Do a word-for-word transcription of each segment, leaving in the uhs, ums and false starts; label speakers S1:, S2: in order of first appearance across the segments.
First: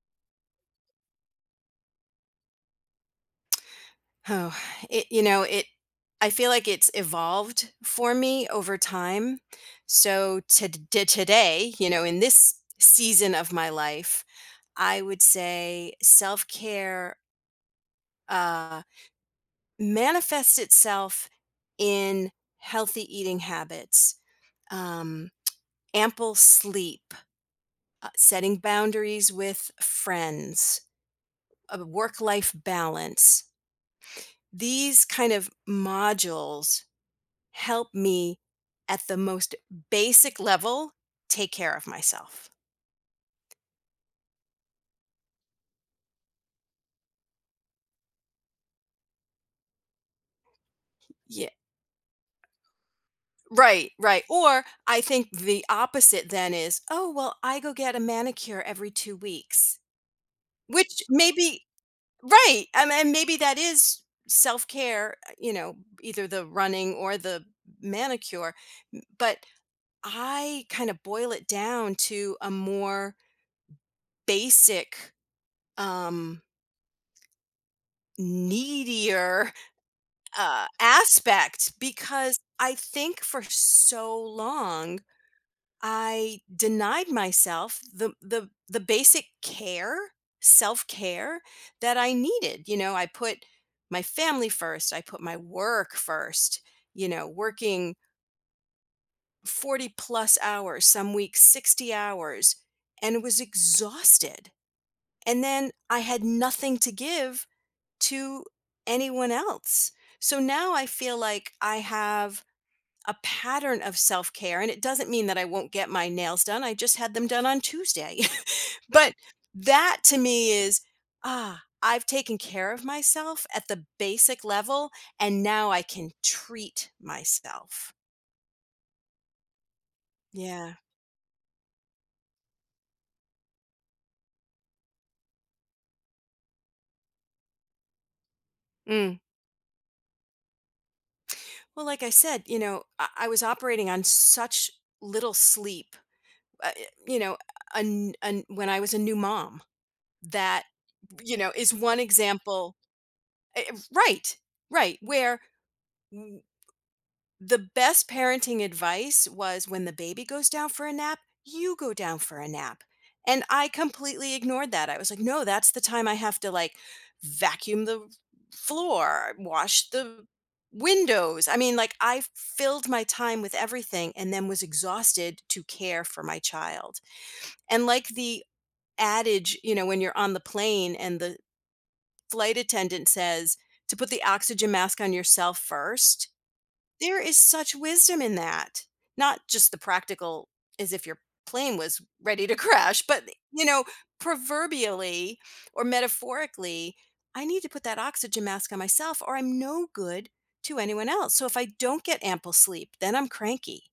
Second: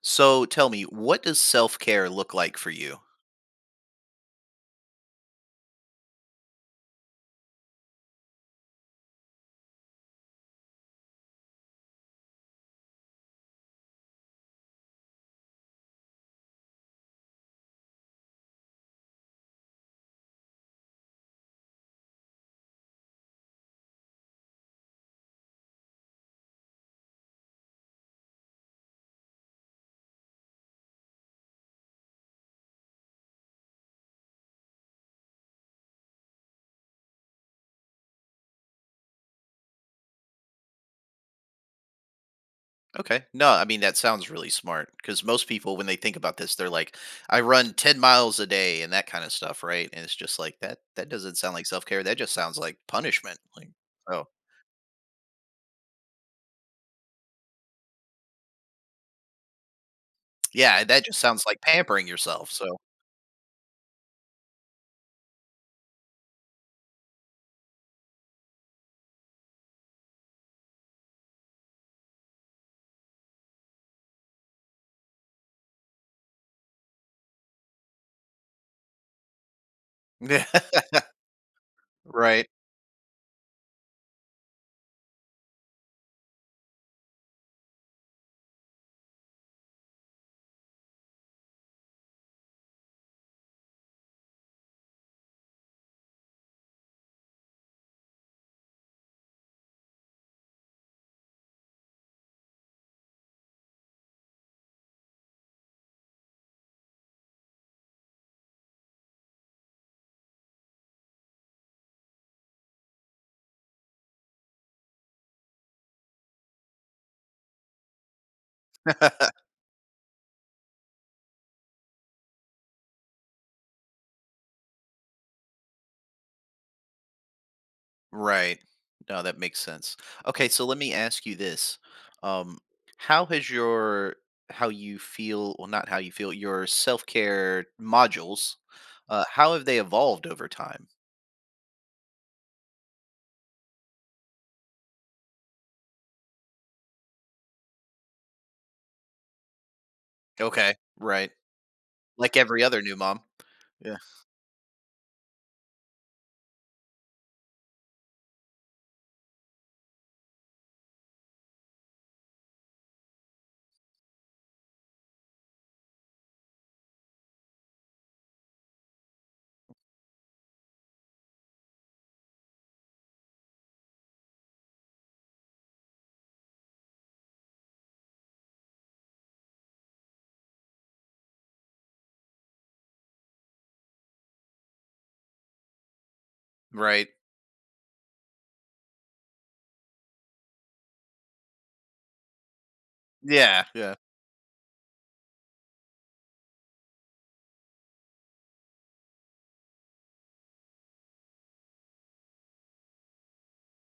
S1: So tell me, what does self care look like for you?
S2: Oh, it you know, it I feel like it's evolved for me over time. So to d today, you know, in this season of my life, I would say self-care uh manifests itself in healthy eating habits, um, ample sleep, uh, setting boundaries with friends, a work-life balance. These kind of modules help me at the most basic level take care of myself.
S1: Okay. No, I mean, that sounds really smart because most people, when they think about this, they're like, I run ten miles a day and that kind of stuff, right? And it's just like that, that doesn't
S2: Yeah.
S1: sound like self care. That just sounds like punishment. Like,
S2: Right, right.
S1: oh,
S2: Or I think the opposite then is, oh, well, I go get a manicure every two weeks,
S1: yeah,
S2: which
S1: that just sounds like
S2: maybe,
S1: pampering yourself. So,
S2: right. Um, and maybe that is self care, you know, either the running or the manicure. m- But I kind of boil it down to a more basic, um, needier uh,
S1: yeah,
S2: aspect because
S1: right.
S2: I think for so long I denied myself the the the basic care, self-care that I needed. You know, I put my family first, I put my work first, you know, working forty plus hours, some weeks sixty hours and was exhausted. And then I had nothing to give to anyone else. So now I feel like I have a pattern of self-care and it doesn't mean that I won't get my nails done. I just had them done on Tuesday. But that to me is, ah, I've taken care of myself at the basic level and now I can treat myself.
S1: Right. No, that makes sense. Okay, so
S2: Yeah.
S1: let me ask you this. Um, how has your how you feel, well, not how you feel, your self-care modules,
S2: Mm.
S1: uh, how have they evolved over time?
S2: Well, like I said, you know, I, I was operating on such little sleep, uh, eh, you know, an, an, when I was a new mom, that,
S1: Okay, right.
S2: you know, is one
S1: Like every
S2: example.
S1: other new mom.
S2: eh,
S1: Yeah.
S2: Right, right. Where The best parenting advice was when the baby goes down for a nap, you go down for a nap. And I completely ignored that. I was like, no, that's the time I have to like vacuum the floor, wash the windows. I mean, like I filled my time with everything and then was exhausted to care for my child. And like the adage, you know, when you're on the plane and the flight attendant says to put the oxygen mask on yourself first
S1: Right.
S2: there is such wisdom in that. Not just the practical as if your plane was ready to crash, but, you
S1: Yeah,
S2: know,
S1: yeah.
S2: proverbially or metaphorically, I need to put that oxygen mask on myself or I'm no good to anyone else. So if I don't get ample sleep, then I'm cranky.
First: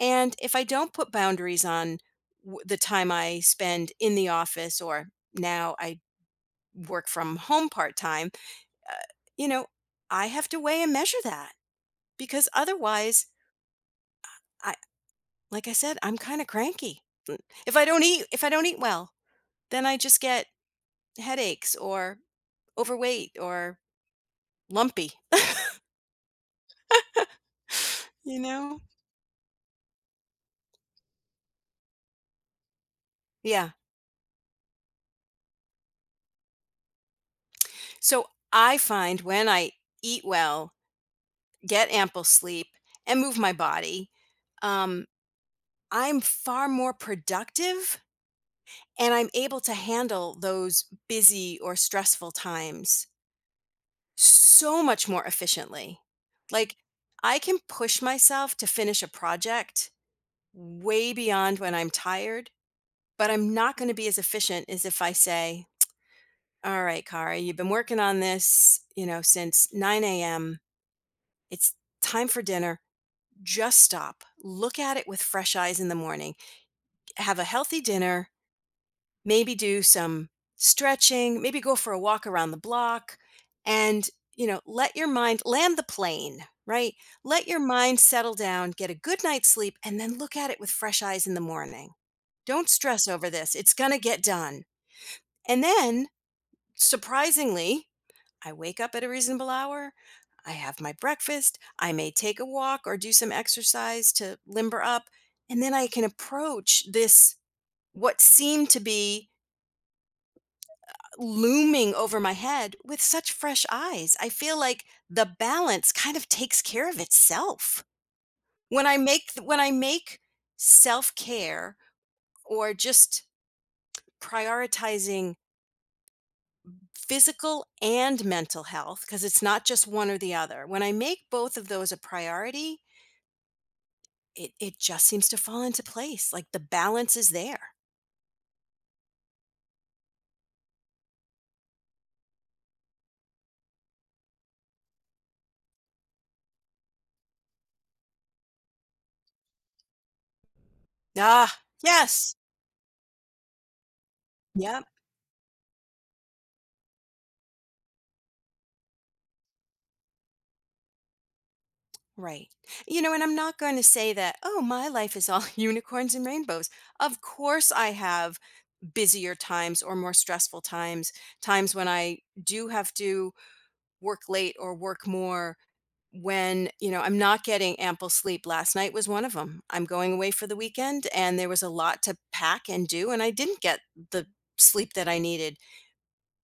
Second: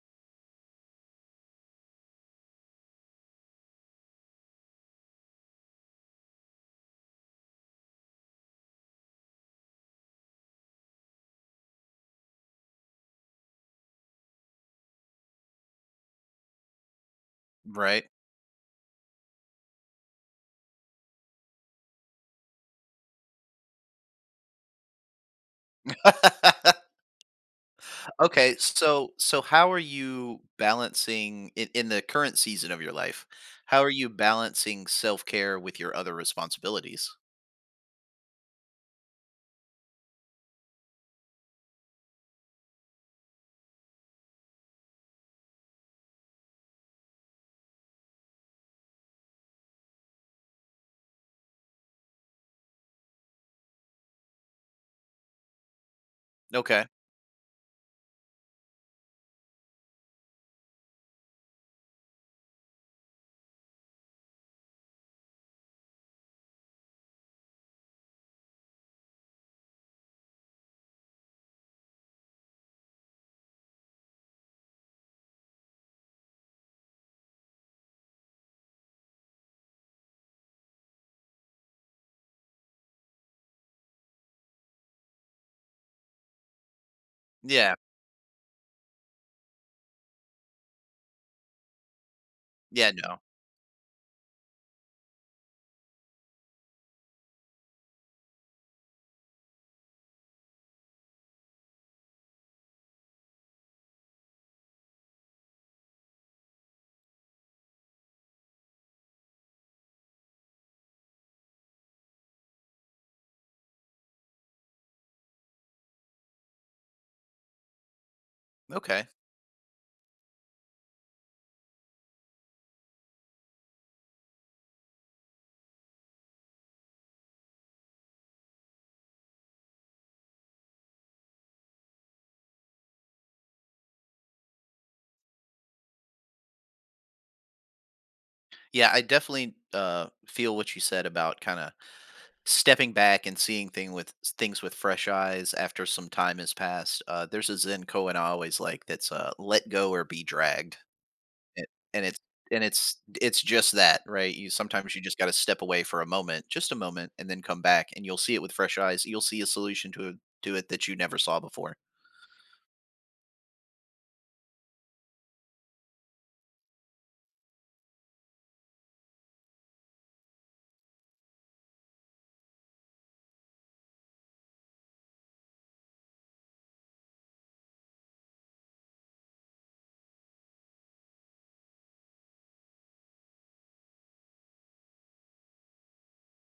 S2: And if I don't put boundaries on w- the time I spend in the office or now I work from home part time, uh, you know, I have to weigh and measure that because otherwise, I Like I said, I'm kinda cranky. Mm, if I don't
S1: Right.
S2: eat if I don't eat well, then I just get headaches or overweight or lumpy, you
S1: Okay,
S2: know?
S1: so so how are you balancing in, in the current season of your life?
S2: Yeah.
S1: How are you balancing self-care with your other responsibilities?
S2: So, I find when I eat well, get ample sleep, and move my body, um, I'm far more productive, and I'm able to handle those busy or stressful times so much more efficiently. Like,
S1: Okay.
S2: I can push myself to finish a project way beyond when I'm tired, but I'm not going to be as efficient as if I say, "All right, Kara, you've been working on this, you know, since nine a m. It's time for dinner. Just stop. Look at it with fresh eyes in the morning. Have a healthy dinner, maybe do some stretching, maybe go for a walk around the block, and, you know, let your mind land the plane, right? Let your
S1: Yeah.
S2: mind settle down, get a good night's sleep, and then look at it with fresh eyes in the morning. Don't
S1: Yeah,
S2: stress
S1: no.
S2: over this. It's going to get done." And then, surprisingly, I wake up at a reasonable hour. I have my breakfast. I may take a walk or do some exercise to limber up. And then I can approach this, what seemed to be looming over my head, with such fresh eyes. I feel like the balance kind of takes care of itself. When I
S1: Okay.
S2: make, when I make self care or just prioritizing physical and mental health because it's not just one or the other. When I make both of those a priority, it, it just seems to fall into place. Like the balance is there.
S1: Yeah, I definitely uh, feel what you said about kind of stepping back and seeing thing with things with fresh eyes after some time has passed. Uh, there's a Zen koan I always like that's uh, "Let go or be dragged."
S2: Ah,
S1: A and it's
S2: yes.
S1: and it's it's just that, right? You
S2: Yep.
S1: sometimes you just gotta step away for a moment, just a moment, and then come back, and you'll see it with fresh eyes. You'll see a solution to it to it that you never saw before.
S2: Right. You know, and I'm not going to say that, oh, my life is all unicorns and rainbows. Of course, I have busier times or more stressful times, times when I do have to work late or work more when, you know, I'm not getting ample sleep. Last night was one of them. I'm going away for the weekend and there was a lot to pack and do, and I didn't get the sleep that I needed,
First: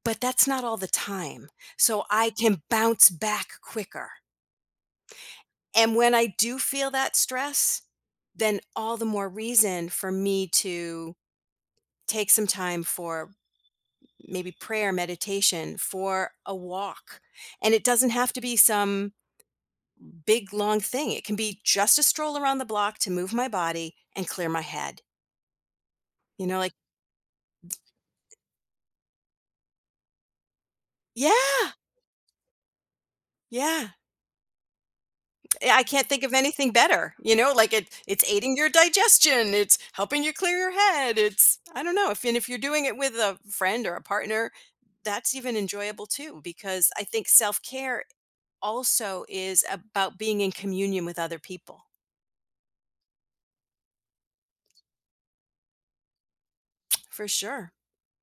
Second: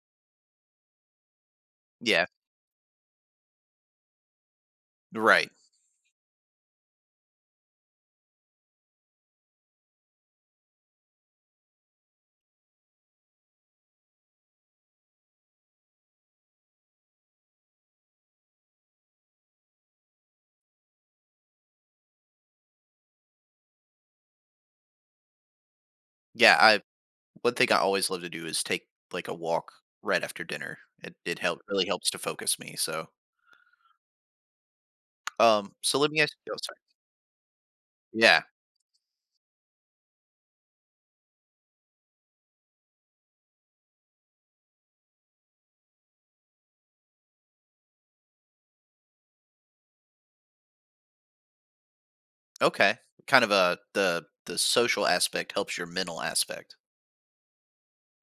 S2: but that's not all the time. So
S1: Yeah,
S2: I can bounce back quicker.
S1: right.
S2: And when I do feel that stress, then all the more reason for me to take some time for maybe prayer, meditation, for a walk. And it doesn't have to be some big long thing. It can be just a stroll around the block to move my body and clear my head. You
S1: Yeah,
S2: know, like
S1: I One thing I always love to do is take like a walk right after dinner. It it help
S2: yeah,
S1: really helps to focus me. So,
S2: yeah.
S1: um,
S2: Yeah, I
S1: so
S2: can't
S1: let me
S2: think of
S1: ask you. Oh,
S2: anything
S1: sorry.
S2: better. You know, like it it's
S1: Yeah.
S2: aiding your digestion, it's helping you clear your head. It's I don't know, if and if you're doing it with a friend or a partner, that's even enjoyable too because I think self-care also is about being in communion with other people.
S1: Okay. Kind of a the the social aspect helps your mental aspect.
S2: For sure.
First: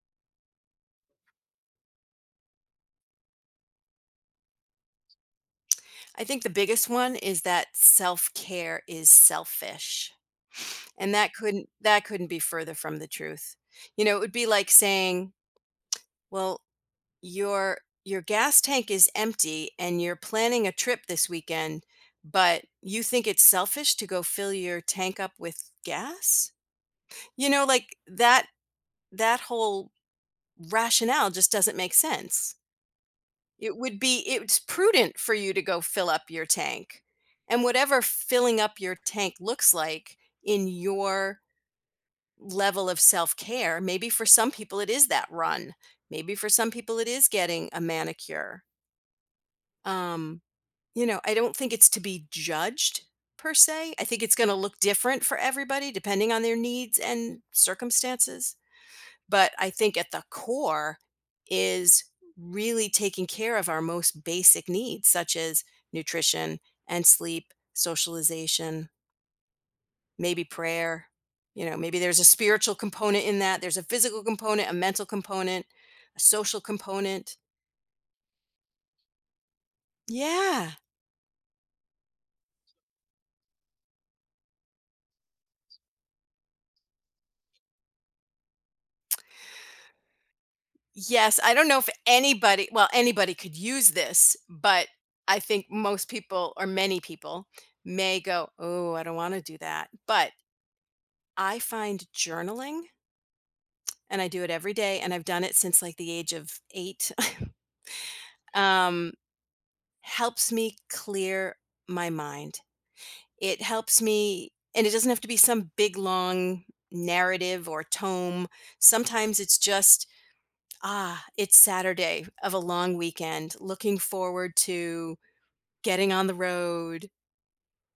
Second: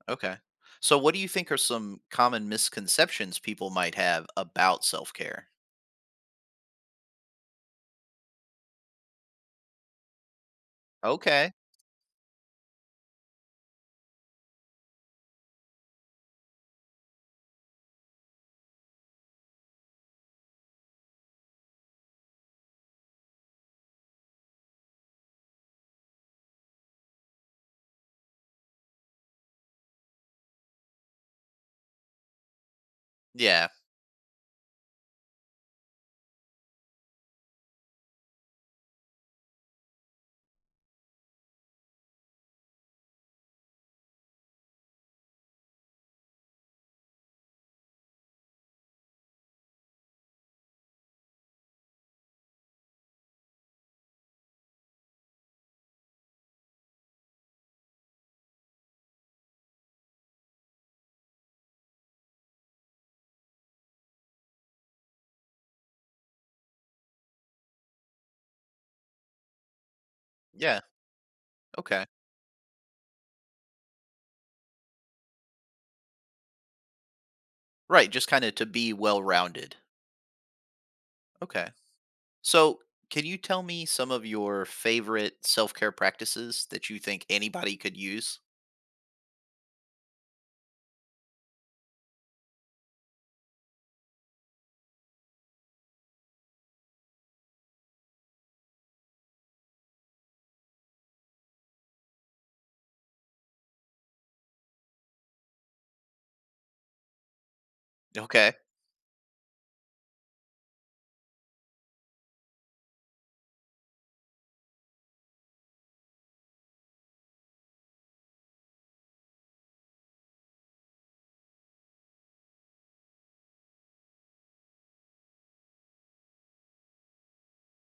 S1: Okay. So, what do you think are some common misconceptions people might have about self care?
S2: I think the biggest one is that self-care is selfish. And that
S1: Okay.
S2: couldn't that couldn't be further from the truth. You know, it would be like saying, "Well, your your gas tank is empty and you're planning a trip this weekend, but you think it's selfish to go fill your tank up with gas?" You know, like that that whole rationale just doesn't make sense.
S1: Yeah.
S2: It would be it's prudent for you to go fill up your tank. And whatever filling up your tank looks like in your level of self-care. Maybe for some people it is that run. Maybe for some people it is getting a manicure. Um, you know, I don't think it's to be judged per se. I think it's going to look different for everybody depending on their needs and circumstances, but I think at the core is really taking care of our most basic needs such as nutrition and sleep, socialization, Maybe
S1: Yeah.
S2: prayer, you know, maybe
S1: Okay.
S2: there's a spiritual component in that, there's a physical component, a mental component, a social component.
S1: Right. Just kind of to be well rounded.
S2: Yeah.
S1: Okay. So, can you tell me some of your favorite self care practices that you think anybody could use?
S2: Yes, I don't know if anybody, well, anybody could use this, but I think most people or many people may go, "Oh, I don't want to do that." But I find journaling, and I do it every day, and I've done it since like the age of eight,
S1: Okay.
S2: um, helps me clear my mind. It helps me and it doesn't have to be some big long narrative or tome. Sometimes it's just, ah, it's Saturday of a long weekend, looking forward to getting on the road,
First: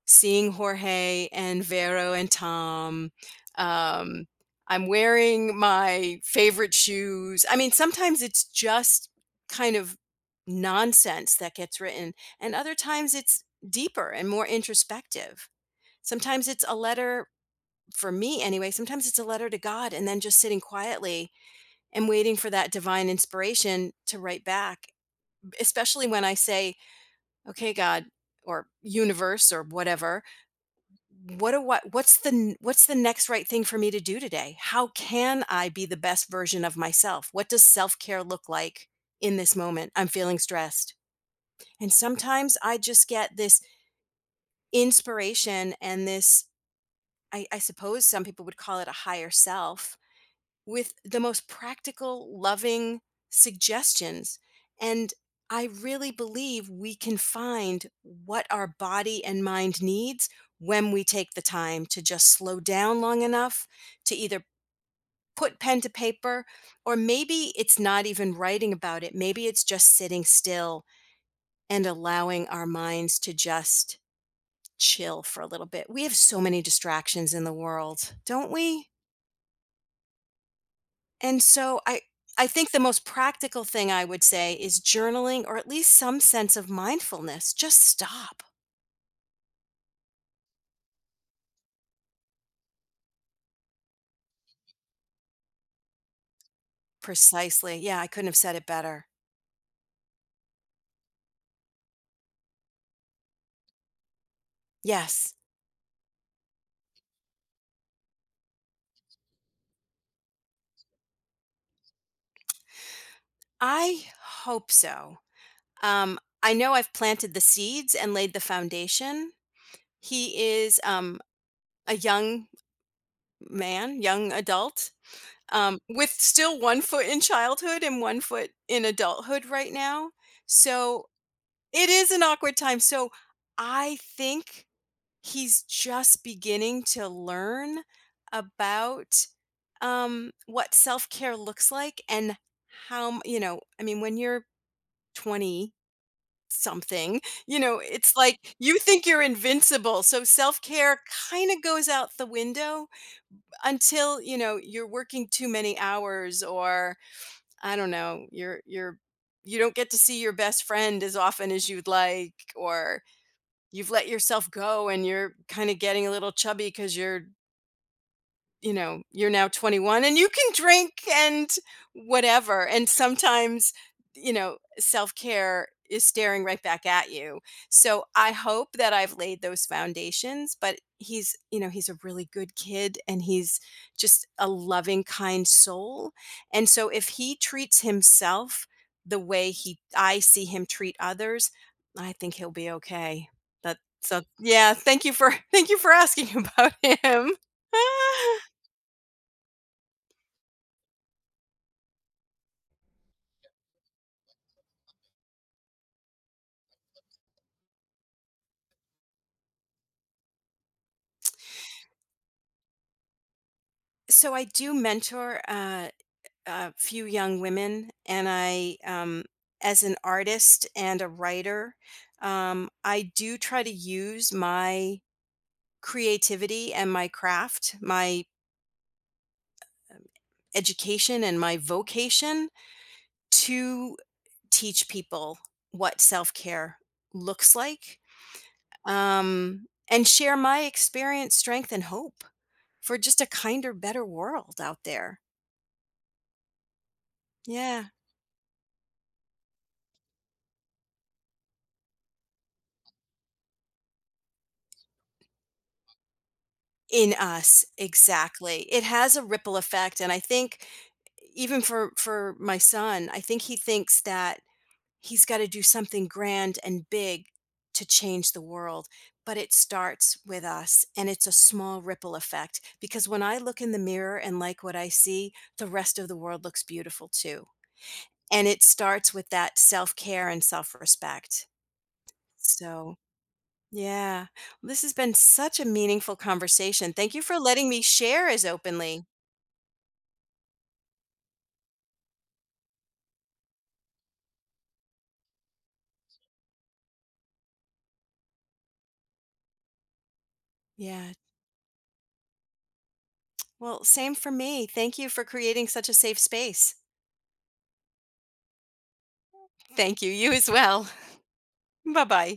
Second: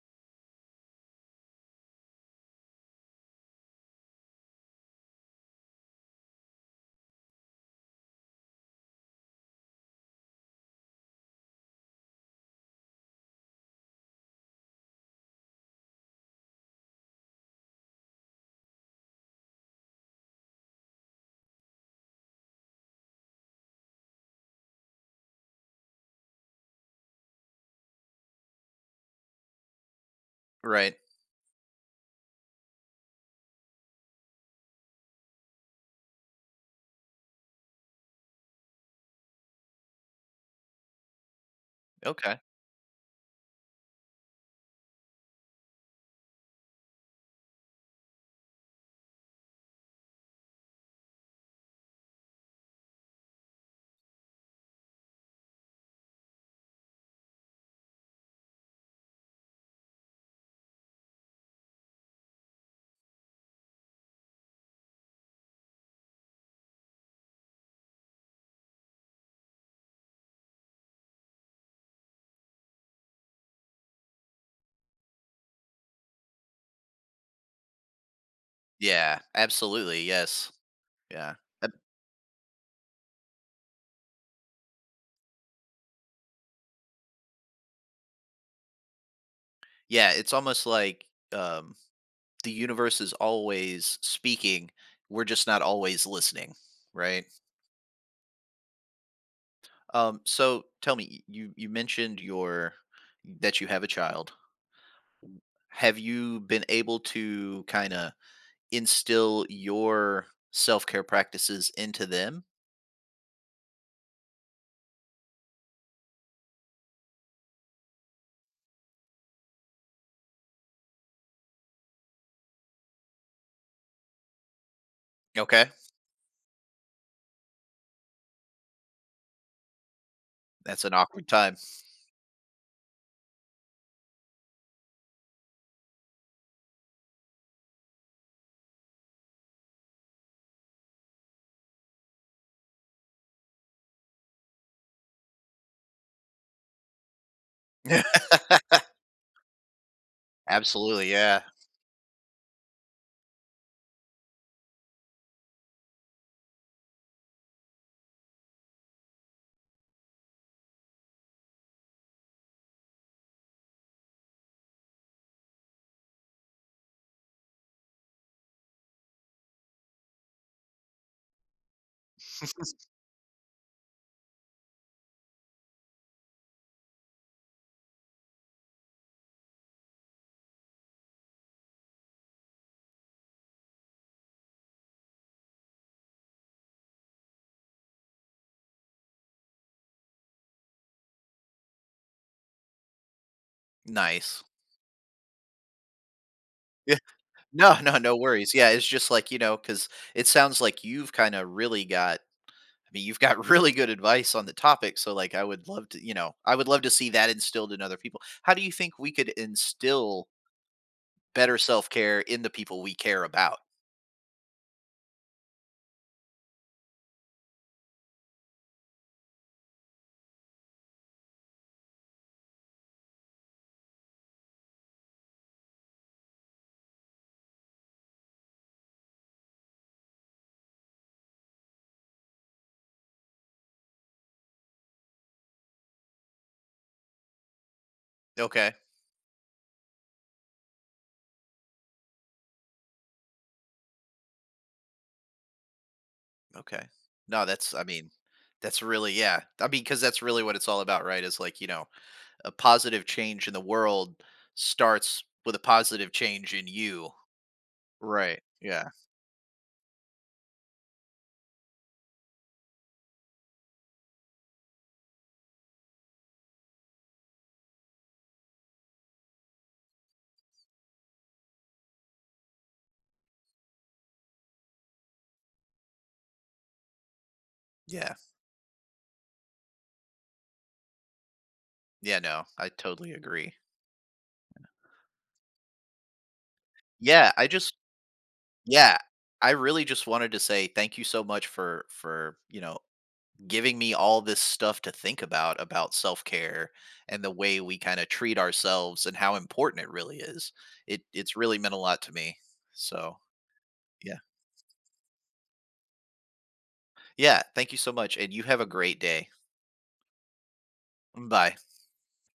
S2: seeing Jorge and Vero and Tom. Um, I'm wearing my favorite shoes. I mean, sometimes it's just kind of nonsense that gets written, and other times it's deeper and more introspective. Sometimes it's a letter for me anyway, sometimes it's a letter to God and then just sitting quietly and waiting for that divine inspiration to write back, especially when I say, "Okay, God," or "Universe," or whatever,
S1: Right.
S2: what do what what's the n- what's the next right thing for me to do today? How can I be the best version of myself? What does self-care look like in this moment? I'm feeling stressed. And
S1: Okay.
S2: sometimes I just get this inspiration and this I, I suppose some people would call it a higher self with the most practical, loving suggestions. And I really believe we can find what our body and mind needs when we take the time to just slow down long enough to either put pen to paper, or maybe it's not even writing about it. Maybe it's just sitting still and allowing our minds to just chill for a little bit. We have so many distractions in the world, don't we?
S1: Yeah. Absolutely. Yes. Yeah.
S2: And
S1: Uh,
S2: so I I think the most practical thing I would say is journaling or at least some sense of mindfulness. Just stop.
S1: yeah. It's almost like um, the universe is always speaking. We're just not always listening. Right.
S2: Precisely. Yeah, I couldn't have said it better.
S1: Um, so tell me, you you mentioned your that you have a child.
S2: Yes.
S1: Have you been able to kind of instill your self care practices into them?
S2: I hope so. Um I know I've planted the seeds and laid the foundation. He is um a young man, young adult,
S1: Okay.
S2: um with still one foot in childhood and one foot in adulthood right now.
S1: That's an
S2: So
S1: awkward time.
S2: it is an awkward time. So I think he's just beginning to learn about, um, what self-care looks like and how m you know, I mean, when you're twenty something, you know, it's like you think you're invincible, so self-care
S1: Absolutely. Yeah.
S2: kinda goes out the window until, you know, you're working too many hours or, I don't know, you're you're you don't get to see your best friend as often as you'd like, or you've let yourself go and you're kinda getting a little chubby because 'cause you're you know, you're now twenty-one and you can drink and whatever. And sometimes, you know, self care is staring right back at you. So I hope that I've laid those foundations, but he's, you know, he's a really good kid and he's just a loving, kind soul. And so if he treats himself the way he I see him treat others, I think he'll be okay. That so
S1: Nice.
S2: yeah, thank you for thank you for asking about him.
S1: No, no, no worries. Yeah, it's just like, you know, because it sounds like you've kind of really got, I mean, you've got really good advice on the topic. So, like, I would love to, you know, I would love to see that instilled in other people. How do you think we could instill better self care in the people we care about?
S2: So I do mentor uh, a few young women, and I, um, as an artist and a writer, um, I do try to use my creativity and my craft, my education and my vocation to teach people what self care looks like
S1: Okay.
S2: um, and share my experience, strength, and hope for just a kinder, better world out there.
S1: Okay. No, that's, I
S2: Yeah.
S1: mean, that's really, yeah. I mean, because that's really what it's all about, right? Is like, you know, a positive change in the world starts with a positive change in you.
S2: In us,
S1: Right.
S2: exactly. It
S1: Yeah.
S2: has a ripple effect, and I think even for for my son, I think he thinks that he's gotta do something grand and big to change the world, but it starts with us, and it's a small ripple effect, because when I look in the mirror and like what I see, the rest of the world looks beautiful too,
S1: Yeah.
S2: and it starts with that self-care and self-respect.
S1: Yeah. No, I
S2: So,
S1: totally agree.
S2: yeah. This has been such a meaningful conversation. Thank you
S1: Yeah,
S2: for
S1: I
S2: letting
S1: just
S2: me share as
S1: yeah,
S2: openly.
S1: I really just wanted to say thank you so much for for, you know, giving me all this stuff to think about about self-care and the way we kind of treat ourselves and how important it really is. It
S2: Yeah.
S1: it's really meant a lot to me. So,
S2: Well, same
S1: yeah.
S2: for me. Thank you for creating such a safe space.
S1: Yeah, thank you so much and you have a great day.
S2: Thank you. You as well.
S1: Bye.
S2: Bye bye.